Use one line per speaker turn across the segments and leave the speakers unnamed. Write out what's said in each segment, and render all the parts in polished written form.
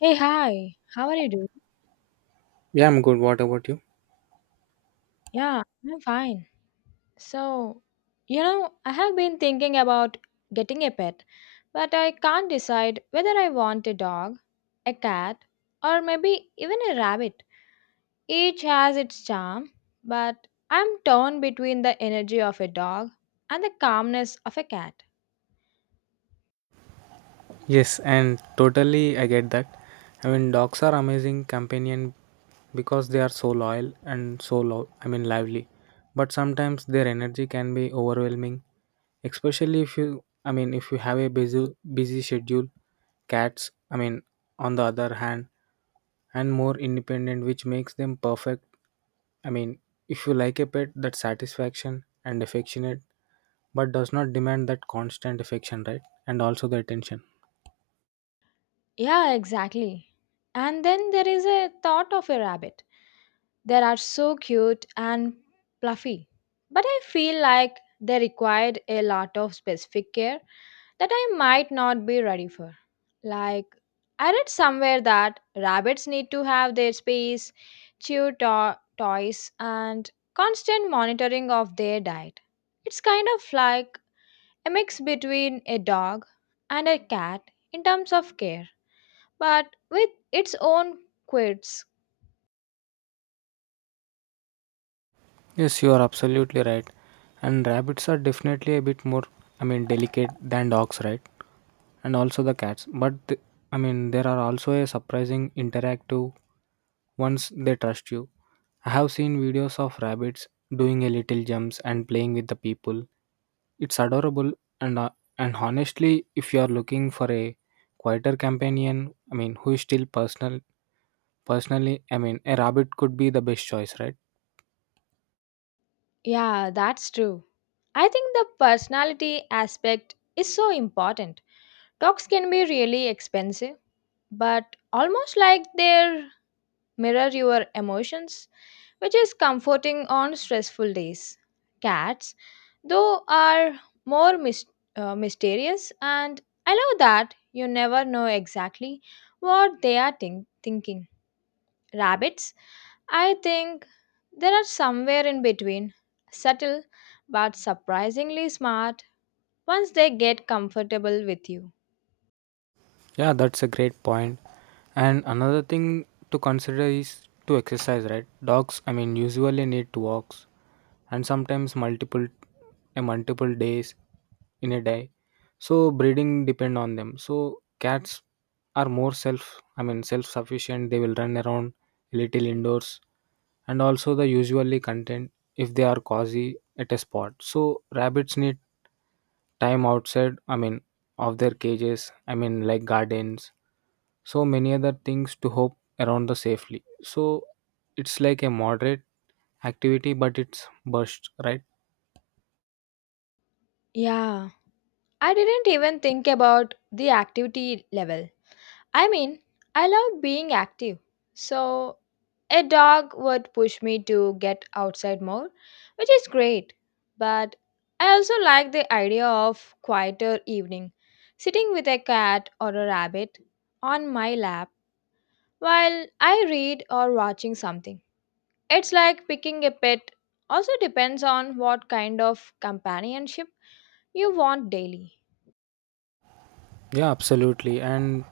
Hey, hi. How are you doing?
Yeah, I'm good. What about you?
Yeah, I'm fine. So, I have been thinking about getting a pet, but I can't decide whether I want a dog, a cat, or maybe even a rabbit. Each has its charm, but I'm torn between the energy of a dog and the calmness of a cat.
Yes, and totally I get that. Dogs are amazing companion because they are so loyal and so lively. But sometimes their energy can be overwhelming, especially if if you have a busy schedule. Cats, on the other hand, and more independent, which makes them perfect. I mean, if you like a pet that's satisfaction and affectionate, but does not demand that constant affection, right? And also the attention.
Yeah, exactly. And then there is a thought of a rabbit. They are so cute and fluffy. But I feel like they required a lot of specific care that I might not be ready for. Like, I read somewhere that rabbits need to have their space, toys, and constant monitoring of their diet. It's kind of like a mix between a dog and a cat in terms of care but with its own quirks.
Yes, you are absolutely right. And rabbits are definitely a bit delicate than dogs, right? And also the cats. But th- I mean, There are also a surprising interactive once they trust you. I have seen videos of rabbits doing a little jumps and playing with the people. It's adorable and uh, and honestly, if you are looking for a quieter who is still personal, personally, I mean, a rabbit could be the best choice, right?
Yeah, that's true. I think the personality aspect is so important. Dogs can be really expensive, but almost like they mirror your emotions, which is comforting on stressful days. Cats, though, are more mysterious, and I love that you never know exactly what they are thinking. Rabbits, I think, there are somewhere in between, subtle but surprisingly smart once they get comfortable with you.
Yeah, that's a great point. And another thing to consider is to exercise, right? Usually need to walks and sometimes multiple days in a day. So breeding depend on them. So cats are more self sufficient. They will run around a little indoors and also the usually content if they are cozy at a spot. So rabbits need time of their like gardens so many other things to hope around the safely so it's like a moderate activity but it's burst right.
Yeah, I didn't even think about the activity level. I mean, I love being active. So, a dog would push me to get outside more, which is great. But I also like the idea of quieter evening, sitting with a cat or a rabbit on my lap while I read or watching something. It's like picking a pet. Also depends on what kind of companionship you want daily.
Yeah, absolutely. And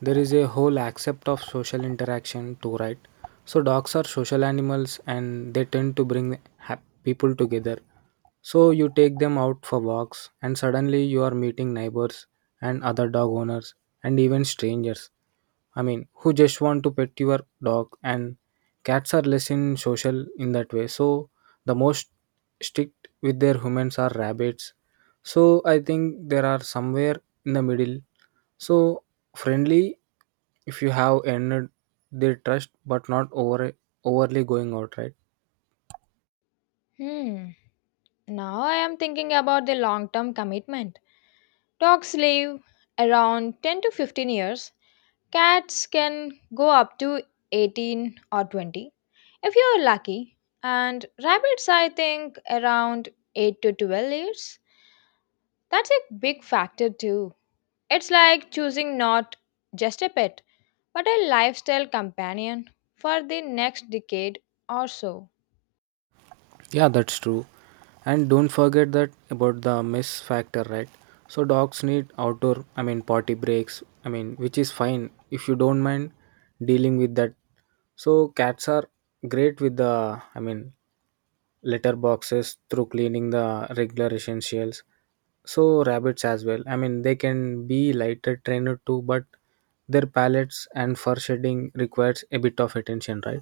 there is a whole accept of social interaction too, right? So dogs are social animals and they tend to bring hap- people together. So you take them out for walks and suddenly you are meeting neighbors and other dog owners and even strangers. Who just want to pet your dog and cats are less in social in that way. So the most strict with their humans are rabbits. So I think there are somewhere in the middle so friendly if you have earned their trust but not overly going out, right?
Hmm. Now I am thinking about the long-term commitment. Dogs live around 10 to 15 years. Cats can go up to 18 or 20 if you are lucky. And rabbits I think around 8 to 12 years. That's a big factor too. It's like choosing not just a pet, but a lifestyle companion for the next decade or so.
Yeah, that's true. And don't forget that about the mess factor, right? So dogs need outdoor, I mean party breaks, which is fine if you don't mind dealing with that. So cats are great with the I mean litter boxes through cleaning the regular essentials. So rabbits as well. They can be lighter trained too, but their palates and fur shedding requires a bit of attention, right?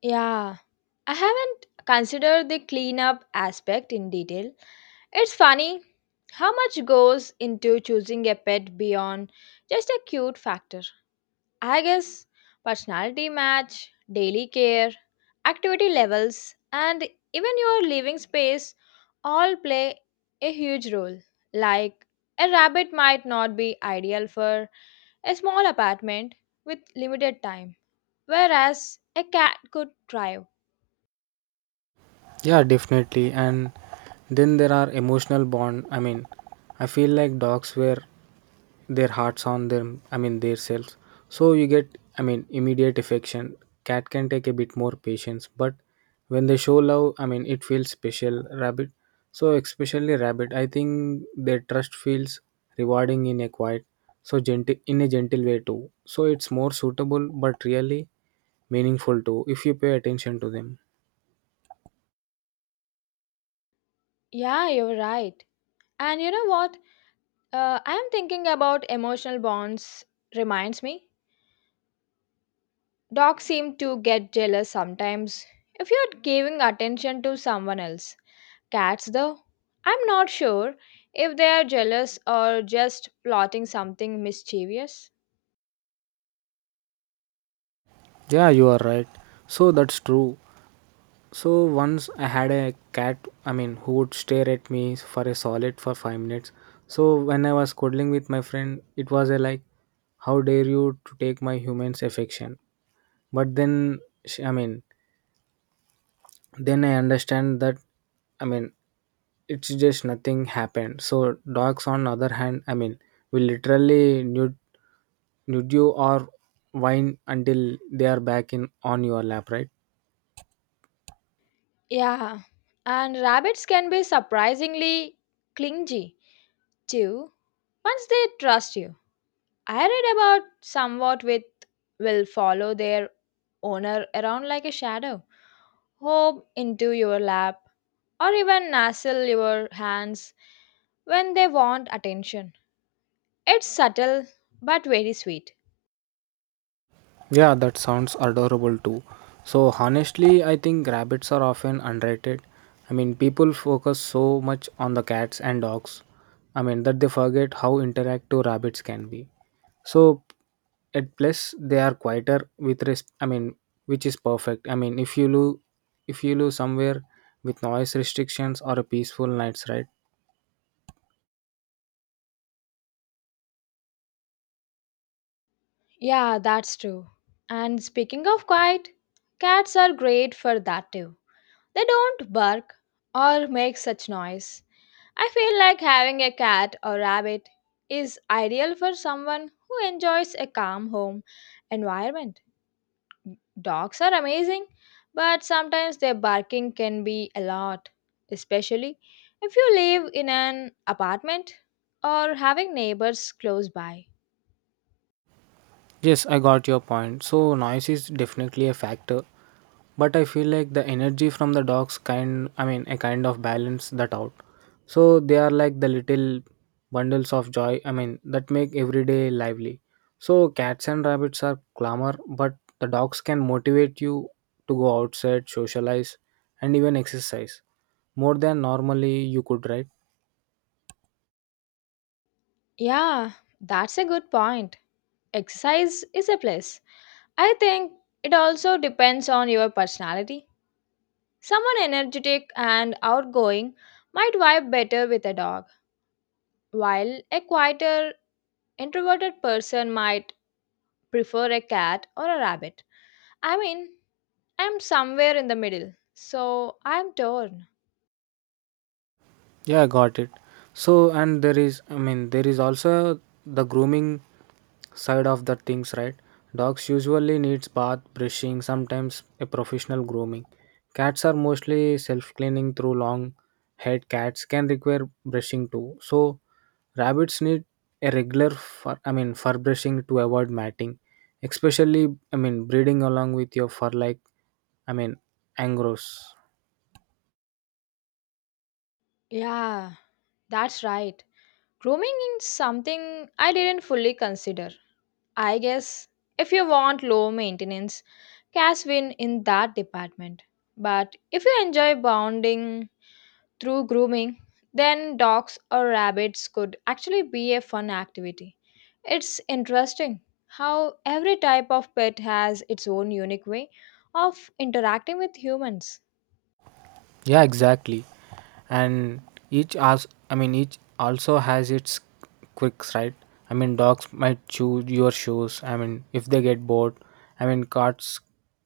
Yeah, I haven't considered the cleanup aspect in detail. It's funny how much goes into choosing a pet beyond just a cute factor. I guess personality match, daily care, activity levels, and even your living space all play a huge role. Like a rabbit might not be ideal for a small apartment with limited time, whereas a cat could thrive.
Yeah, definitely. And then there are emotional bond. I feel like dogs wear their hearts on them, their selves. So you get immediate affection. Cat can take a bit more patience, but when they show love, it feels special. Rabbit, so Especially rabbit, I think their trust feels rewarding in a quiet, so gentle in a gentle way too. So it's more suitable, but really meaningful too if you pay attention to them.
Yeah, you're right. And you know what? I am thinking about emotional bonds, reminds me. Dogs seem to get jealous sometimes if you're giving attention to someone else. Cats, though, I'm not sure if they are jealous or just plotting something mischievous.
Yeah, you are right. So that's true. So once I had a cat, who would stare at me for a solid for 5 minutes. So when I was cuddling with my friend, it was a like, how dare you to take my human's affection? But she, I mean, then I understand that, I mean, it's just nothing happened. So dogs, on other hand, will literally nude you or whine until they are back in on your lap, right?
Yeah, and rabbits can be surprisingly clingy too once they trust you. I read about somewhat with will follow their owner around like a shadow, hop into your lap, or even nuzzle your hands when they want attention. It's subtle but very sweet.
Yeah, that sounds adorable too. So, honestly, I think rabbits are often underrated. People focus so much on the cats and dogs. That they forget how interactive rabbits can be. So, at plus, they are quieter with res- I mean, which is perfect. If you lose somewhere with noise restrictions or a peaceful night's ride.
Yeah, that's true. And speaking of quiet, cats are great for that too. They don't bark or make such noise. I feel like having a cat or rabbit is ideal for someone who enjoys a calm home environment. Dogs are amazing, but sometimes their barking can be a lot, especially if you live in an apartment or having neighbors close by.
Yes, I got your point. So, noise is definitely a factor, but I feel like the energy from the dogs a kind of balance that out. So, they are like the little bundles of joy, that make everyday lively. So, cats and rabbits are clamor, but the dogs can motivate you to go outside, socialize, and even exercise more than normally you could, right?
Yeah, that's a good point. Exercise is a plus. I think it also depends on your personality. Someone energetic and outgoing might vibe better with a dog, while a quieter, introverted person might prefer a cat or a rabbit. I mean, I'm somewhere in the middle, so I'm torn.
Yeah, got it. So, and there there is also the grooming side of the things, right? Dogs usually needs bath, brushing, sometimes a professional grooming. Cats are mostly self-cleaning through long haired cats can require brushing too. So, rabbits need a regular fur brushing to avoid matting, especially, breeding along with your fur like, I mean, Angros.
Yeah, that's right. Grooming is something I didn't fully consider. I guess if you want low maintenance, cash win in that department. But if you enjoy bonding through grooming, then dogs or rabbits could actually be a fun activity. It's interesting how every type of pet has its own unique way of interacting with humans.
Yeah, exactly. And each as I mean each also has its quirks, right? Dogs might chew your shoes. If they get bored. Cats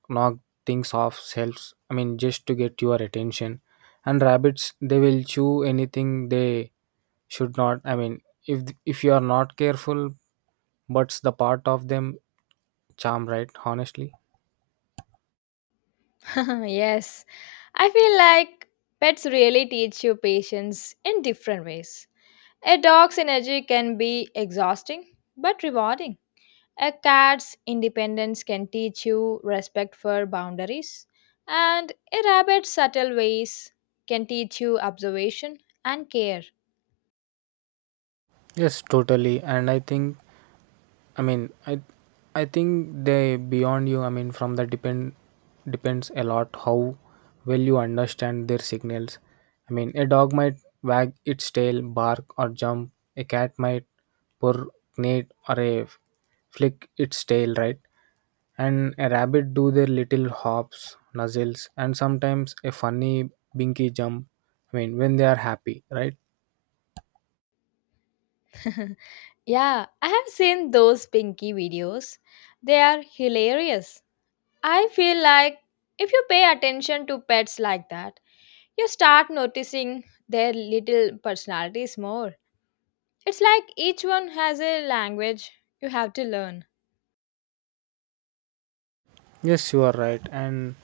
knock things off shelves. Just to get your attention. And rabbits they will chew anything they should not. If you are not careful, but's the part of them charm, right? Honestly.
Yes, I feel like pets really teach you patience in different ways. A dog's energy can be exhausting but rewarding. A cat's independence can teach you respect for boundaries, and a rabbit's subtle ways can teach you observation and care.
Yes, totally. And I think I mean, I I think they beyond you. From that depends a lot how well you understand their signals. A dog might wag its tail, bark or jump. A cat might purr, neigh, or a flick its tail, right? And a rabbit do their little hops, nuzzles, and sometimes a funny binky jump. When they are happy, right?
Yeah, I have seen those Pinky videos. They are hilarious. I feel like if you pay attention to pets like that, you start noticing their little personalities more. It's like each one has a language you have to learn.
Yes, you are right. And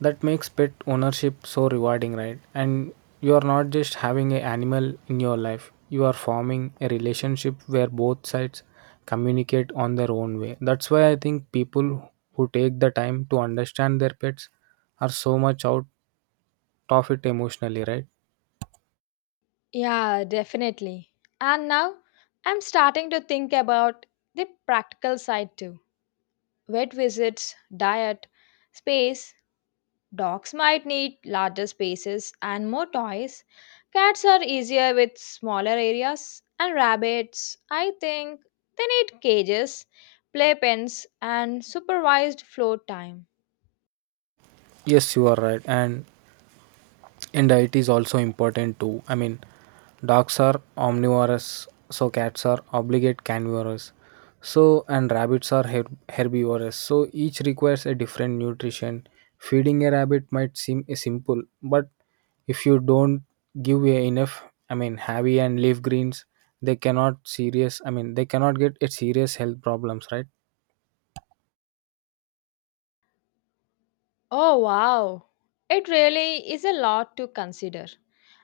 that makes pet ownership so rewarding, right? And you are not just having an animal in your life, you are forming a relationship where both sides communicate on their own way. That's why I think people who take the time to understand their pets are so much out of it emotionally, right?
Yeah, definitely. And now I'm starting to think about the practical side too. Vet visits, diet, space. Dogs might need larger spaces and more toys. Cats are easier with smaller areas. And rabbits, I think they need cages, play pens, and supervised floor time.
Yes, you are right. And diet is also important too. Dogs are omnivorous, so cats are obligate carnivores, so and rabbits are herbivores, so each requires a different nutrition. Feeding a rabbit might seem simple, but if you don't give a enough, heavy and leaf greens, they cannot serious I mean they cannot get a serious health problems, right?
Oh, wow. It really is a lot to consider.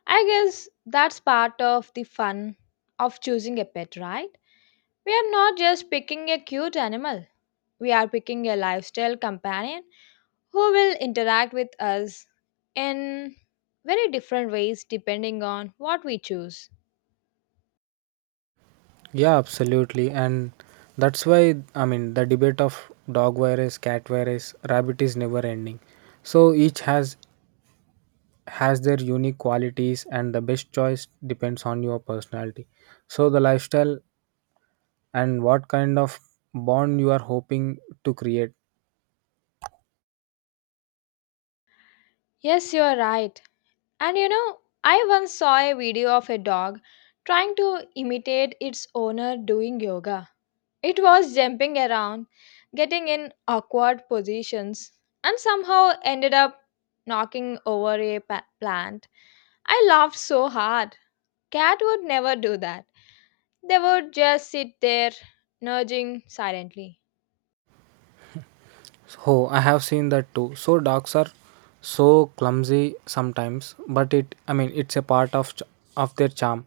I guess that's part of the fun of choosing a pet, right? We are not just picking a cute animal, we are picking a lifestyle companion who will interact with us in very different ways depending on what we choose.
Yeah, absolutely. And that's why, the debate of dog virus, cat virus, rabbit is never ending. So each has their unique qualities and the best choice depends on your personality. So the lifestyle and what kind of bond you are hoping to create.
Yes, you are right. And you know, I once saw a video of a dog trying to imitate its owner doing yoga. It was jumping around, getting in awkward positions, and somehow ended up knocking over a plant. I laughed so hard. Cat would never do that. They would just sit there, nudging silently.
Oh, I have seen that too. So dogs are so clumsy sometimes, but it I mean it's a part of of their charm.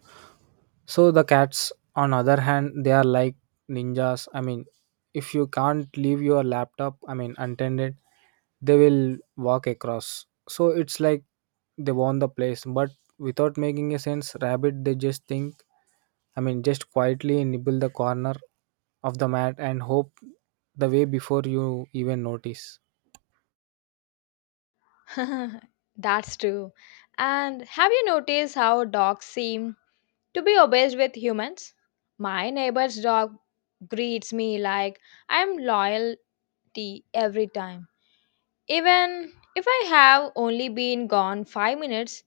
So the cats on other hand, they are like ninjas. If you can't leave your laptop untended, they will walk across. So it's like they want the place, but without making a sense, rabbit they just think just quietly nibble the corner of the mat and hope the way before you even notice.
That's true. And have you noticed how dogs seem to be obsessed with humans? My neighbor's dog greets me like I'm loyalty every time. Even if I have only been gone 5 minutes,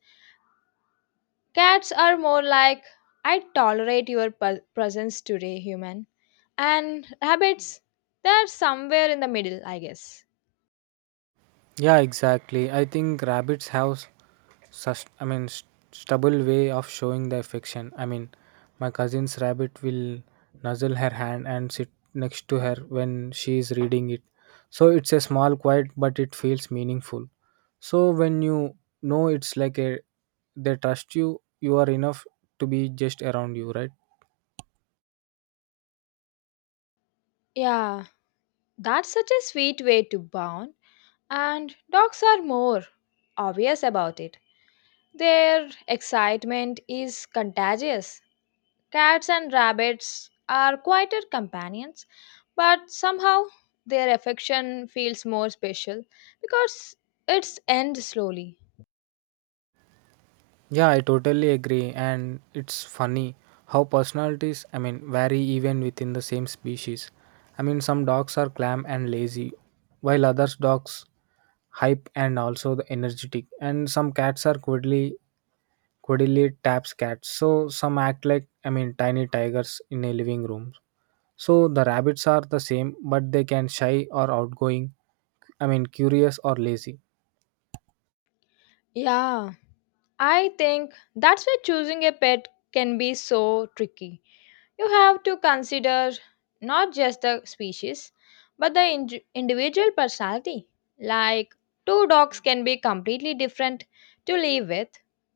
cats are more like, I tolerate your presence today, human. And rabbits, they're somewhere in the middle, I guess.
Yeah, exactly. I think rabbits have such stubble way of showing their affection. My cousin's rabbit will nuzzle her hand and sit next to her when she is reading it. So it's a small, quiet, but it feels meaningful. So when you know it's like a they trust you, you are enough to be just around you, right?
Yeah, that's such a sweet way to bond. And dogs are more obvious about it. Their excitement is contagious. Cats and rabbits are quieter companions, but somehow their affection feels more special because it's end slowly.
Yeah, I totally agree. And it's funny how personalities vary even within the same species. Some dogs are calm and lazy, while others dogs hype and also the energetic. And some cats are cuddly taps cats. So some act like tiny tigers in a living room. So the rabbits are the same, but they can shy or outgoing. Curious or lazy.
Yeah, I think that's why choosing a pet can be so tricky. You have to consider not just the species, but the individual personality. Like two dogs can be completely different to live with.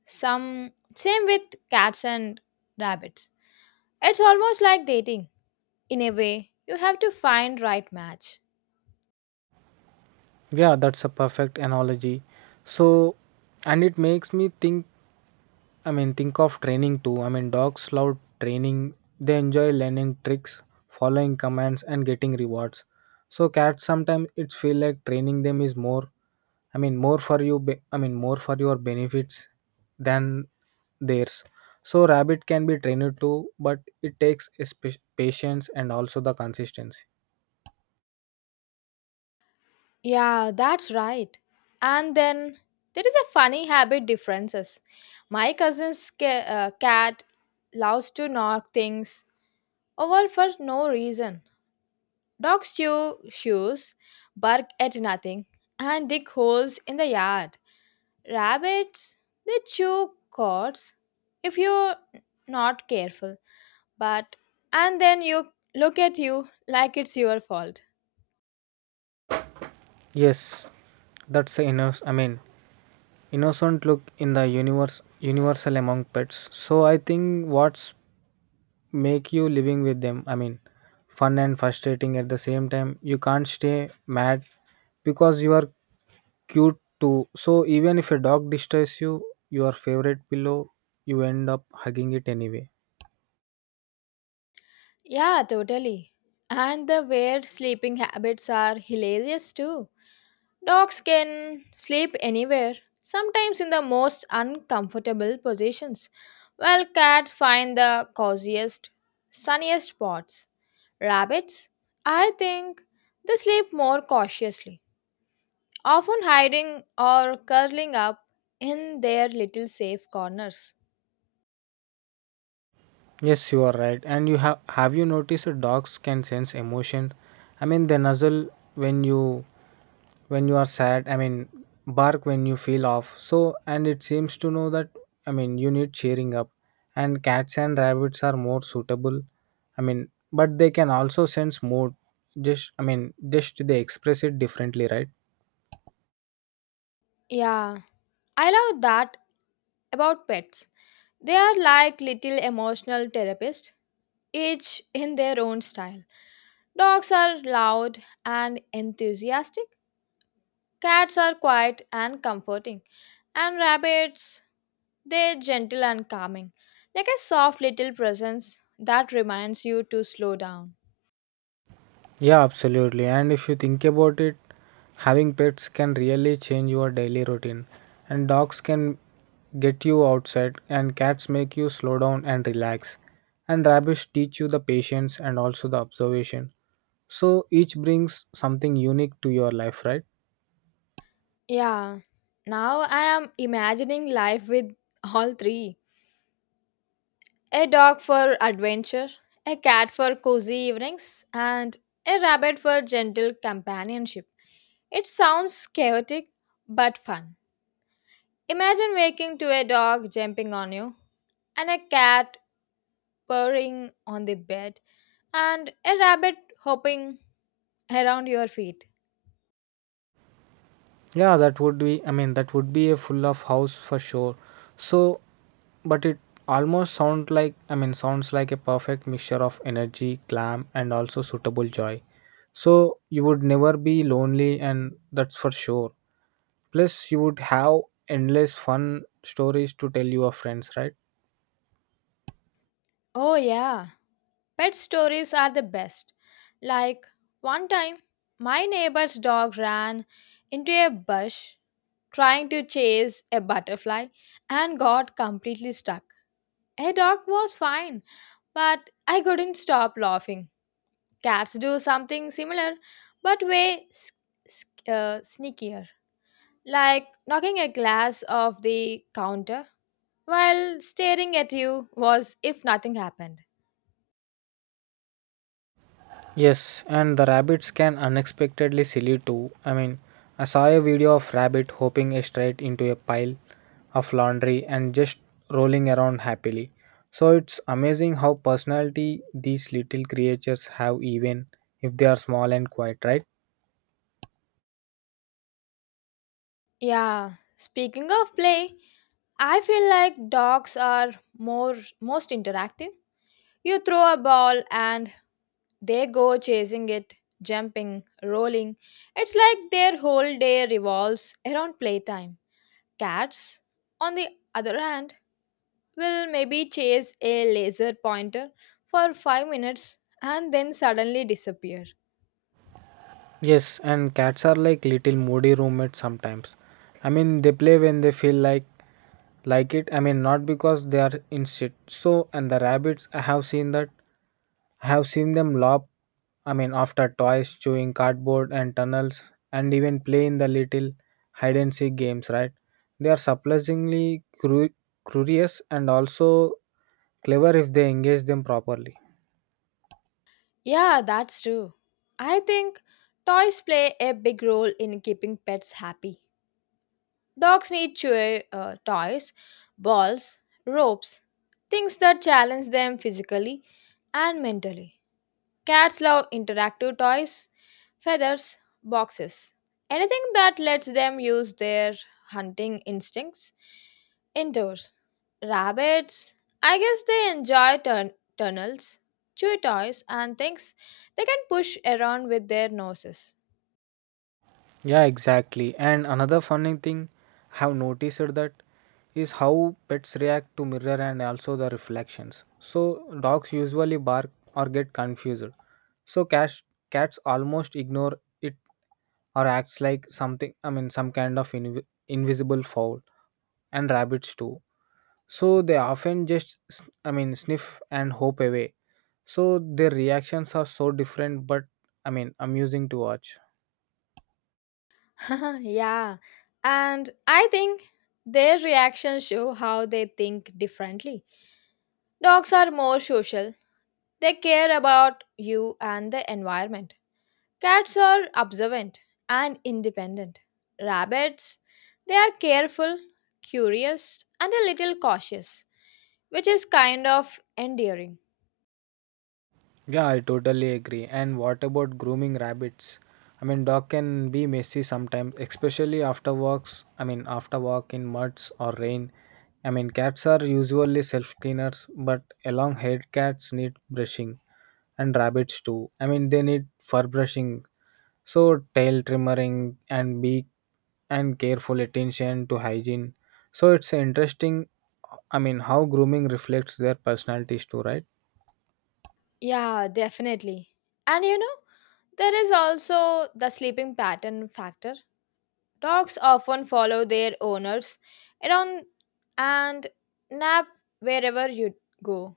Some same with cats and rabbits. It's almost like dating. In a way, you have to find right match.
Yeah, that's a perfect analogy. So, and it makes me think think of training too. Dogs love training. They enjoy learning tricks, following commands, and getting rewards. So cats sometimes it feel like training them is more. More for you. More for your benefits than theirs. So rabbit can be trained too, but it takes a patience and also the consistency.
Yeah, that's right. And then there is a funny habit differences. My cousin's cat loves to knock things over for no reason. Dogs chew shoes, bark at nothing, and dig holes in the yard. Rabbits, they chew cords if you're not careful. But, and then you look at you like it's your fault.
Yes, that's a innocent look in the universe universal among pets. So I think what's make you living with them. Fun and frustrating at the same time. You can't stay mad because you are cute too. So even if a dog disturbs you, your favorite pillow, you end up hugging it anyway.
Yeah, totally. And the weird sleeping habits are hilarious too. Dogs can sleep anywhere, sometimes in the most uncomfortable positions, while cats find the coziest, sunniest spots. Rabbits, I think, they sleep more cautiously, often hiding or curling up in their little safe corners.
Yes, you are right. And you have you noticed that dogs can sense emotion? I mean, they nuzzle when you when you are sad, bark when you feel off. And it seems to know that, you need cheering up. And cats and rabbits are more suitable, i mean but they can also sense mood, just I mean just they express it differently, right?
Yeah, I love that about pets. They are like little emotional therapists, each in their own style. Dogs are loud and enthusiastic, cats are quiet and comforting, and rabbits, they're gentle and calming, like a soft little presence that reminds you to slow down.
Yeah, absolutely. And if you think about it, having pets can really change your daily routine. And dogs can get you outside, and cats make you slow down and relax, and rabbits teach you the patience and also the observation. So each brings something unique to your life, right?
Yeah, now I am imagining life with all three. A dog for adventure, a cat for cozy evenings, and a rabbit for gentle companionship. It sounds chaotic but fun. Imagine waking to a dog jumping on you, and a cat purring on the bed, and a rabbit hopping around your feet.
Yeah, that would be, that would be a full of house for sure. So, but it almost sounds like, sounds like a perfect mixture of energy, glam, and also suitable joy. So you would never be lonely, and that's for sure. Plus, you would have endless fun stories to tell your friends, right?
Oh, yeah, pet stories are the best. Like one time, my neighbor's dog ran into a bush trying to chase a butterfly and got completely stuck. A dog was fine, but I couldn't stop laughing. Cats do something similar, but way sneakier, like knocking a glass off the counter while staring at you was if nothing happened.
Yes, and the rabbits can unexpectedly silly too. I saw a video of rabbit hopping straight into a pile of laundry and just rolling around happily. So it's amazing how personality these little creatures have, even if they are small and quiet, right?
Yeah, speaking of play, I feel like dogs are more most interactive. You throw a ball and they go chasing it, jumping, rolling. It's like their whole day revolves around playtime. Cats, on the other hand, will maybe chase a laser pointer for 5 minutes and then suddenly disappear.
Yes, and cats are like little moody roommates sometimes. I mean, they play when they feel like it. I mean, not because they are instinct. So, and the rabbits, I have seen that. I have seen them lop. I mean, after toys, chewing cardboard and tunnels, and even play in the little hide and seek games. Right? They are surprisingly curious and also clever if they engage them properly.
Yeah, that's true. I think toys play a big role in keeping pets happy. Dogs need chew toys, balls, ropes, things that challenge them physically and mentally. Cats love interactive toys, feathers, boxes, anything that lets them use their hunting instincts indoors. Rabbits, I guess they enjoy tunnels, chew toys, and things they can push around with their noses.
Yeah, exactly. And another funny thing I have noticed that is how pets react to mirror and also the reflections. So dogs usually bark or get confused. So cats almost ignore it or acts like something, I mean, some kind of invisible foul. And rabbits too. So they often just sniff and hope away. So their reactions are so different but, amusing to watch.
Yeah, and I think their reactions show how they think differently. Dogs are more social, they care about you and the environment. Cats are observant and independent. Rabbits, they are careful, curious, and a little cautious, which is kind of endearing.
Yeah, I totally agree. And what about grooming rabbits? I mean, dog can be messy sometimes, especially after walks. I mean, after walk in muds or rain. I mean, cats are usually self cleaners, but along haired cats need brushing, and rabbits too. I mean, they need fur brushing, so tail trimming and beak and careful attention to hygiene. So it's interesting. I mean, how grooming reflects their personalities too, right?
Yeah, definitely. And you know, there is also the sleeping pattern factor. Dogs often follow their owners around and nap wherever you go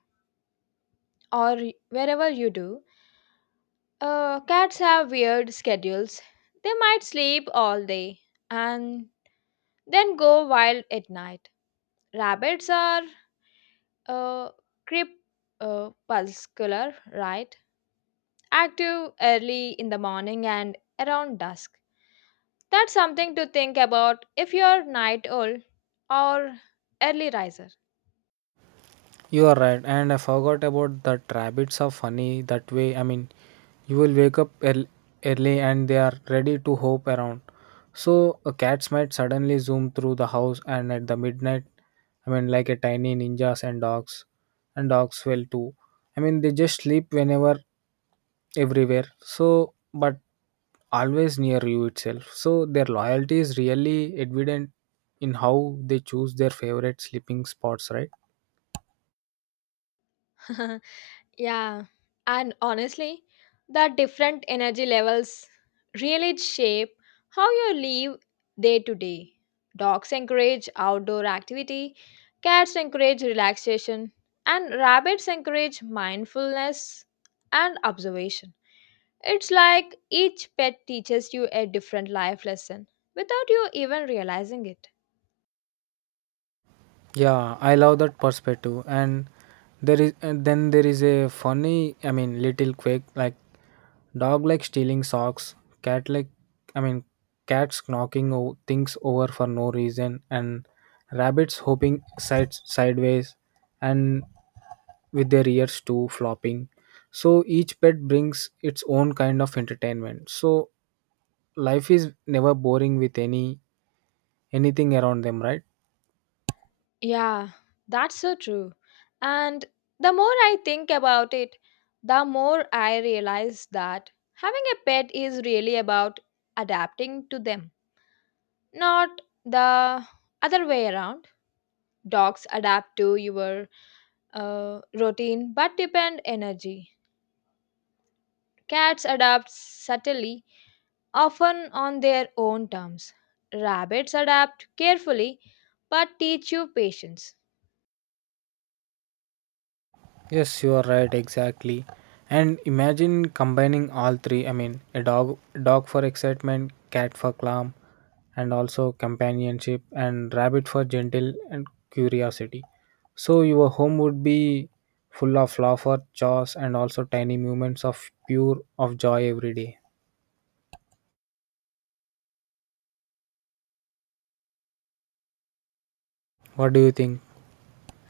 or wherever you do. Cats have weird schedules. They might sleep all day and then go wild at night. Rabbits are uh, crepuscular, right? Active early in the morning and around dusk. That's something to think about if you're night owl or early riser.
You are right, and I forgot about that rabbits are funny that way. I mean, you will wake up early and they are ready to hop around. So, a cats might suddenly zoom through the house and at the midnight, I mean, like a tiny ninjas and dogs well too. I mean, they just sleep whenever, everywhere. So, but always near you itself. So, their loyalty is really evident in how they choose their favorite sleeping spots, right?
Yeah, and honestly, the different energy levels really shape how you live day to day. Dogs encourage outdoor activity, cats encourage relaxation, and rabbits encourage mindfulness and observation. It's like each pet teaches you a different life lesson without you even realizing it.
Yeah, I love that perspective. And then there is a funny, little quirk like dog like stealing socks, cat like, I mean, cats things over for no reason, and rabbits hopping sides sideways, and with their ears too flopping. So each pet brings its own kind of entertainment. So life is never boring with anything around them, right?
Yeah, that's so true. And the more I think about it, the more I realize that having a pet is really about adapting to them, not the other way around. Dogs adapt to your routine but depend energy. Cats adapt subtly, often on their own terms. Rabbits adapt carefully but teach you patience.
Yes, you are right, exactly. And imagine combining all three. I mean, a dog for excitement, cat for calm, and also companionship, and rabbit for gentle and curiosity. So your home would be full of laughter, chores, and also tiny moments of pure of joy every day. What do you think?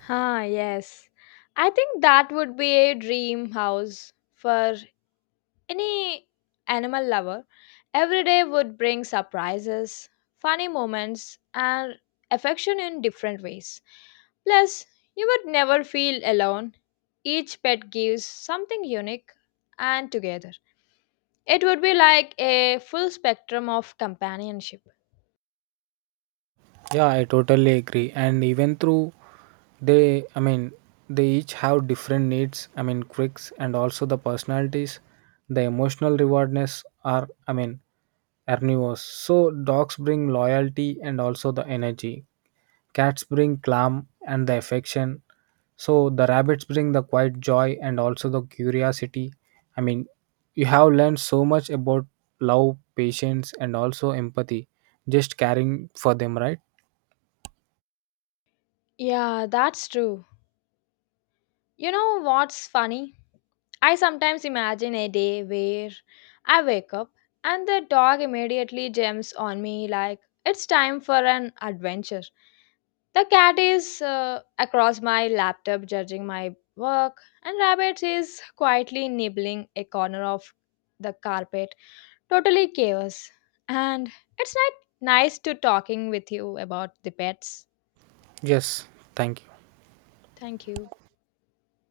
Ah, yes. I think that would be a dream house for any animal lover. Every day would bring surprises, funny moments, and affection in different ways. Plus, you would never feel alone. Each pet gives something unique and together. It would be like a full spectrum of companionship.
Yeah, I totally agree. And even through they, they each have different needs. I mean, quirks and also the personalities, the emotional rewardness are, carnivores. So dogs bring loyalty and also the energy. Cats bring calm and the affection. So the rabbits bring the quiet joy and also the curiosity. I mean, you have learned so much about love, patience, and also empathy. Just caring for them, right?
Yeah, that's true. You know what's funny? I sometimes imagine a day where I wake up and the dog immediately jumps on me like it's time for an adventure. The cat is across my laptop judging my work, and rabbit is quietly nibbling a corner of the carpet. Totally chaos. And it's not nice to talking with you about the pets.
Yes, thank you.
Thank you.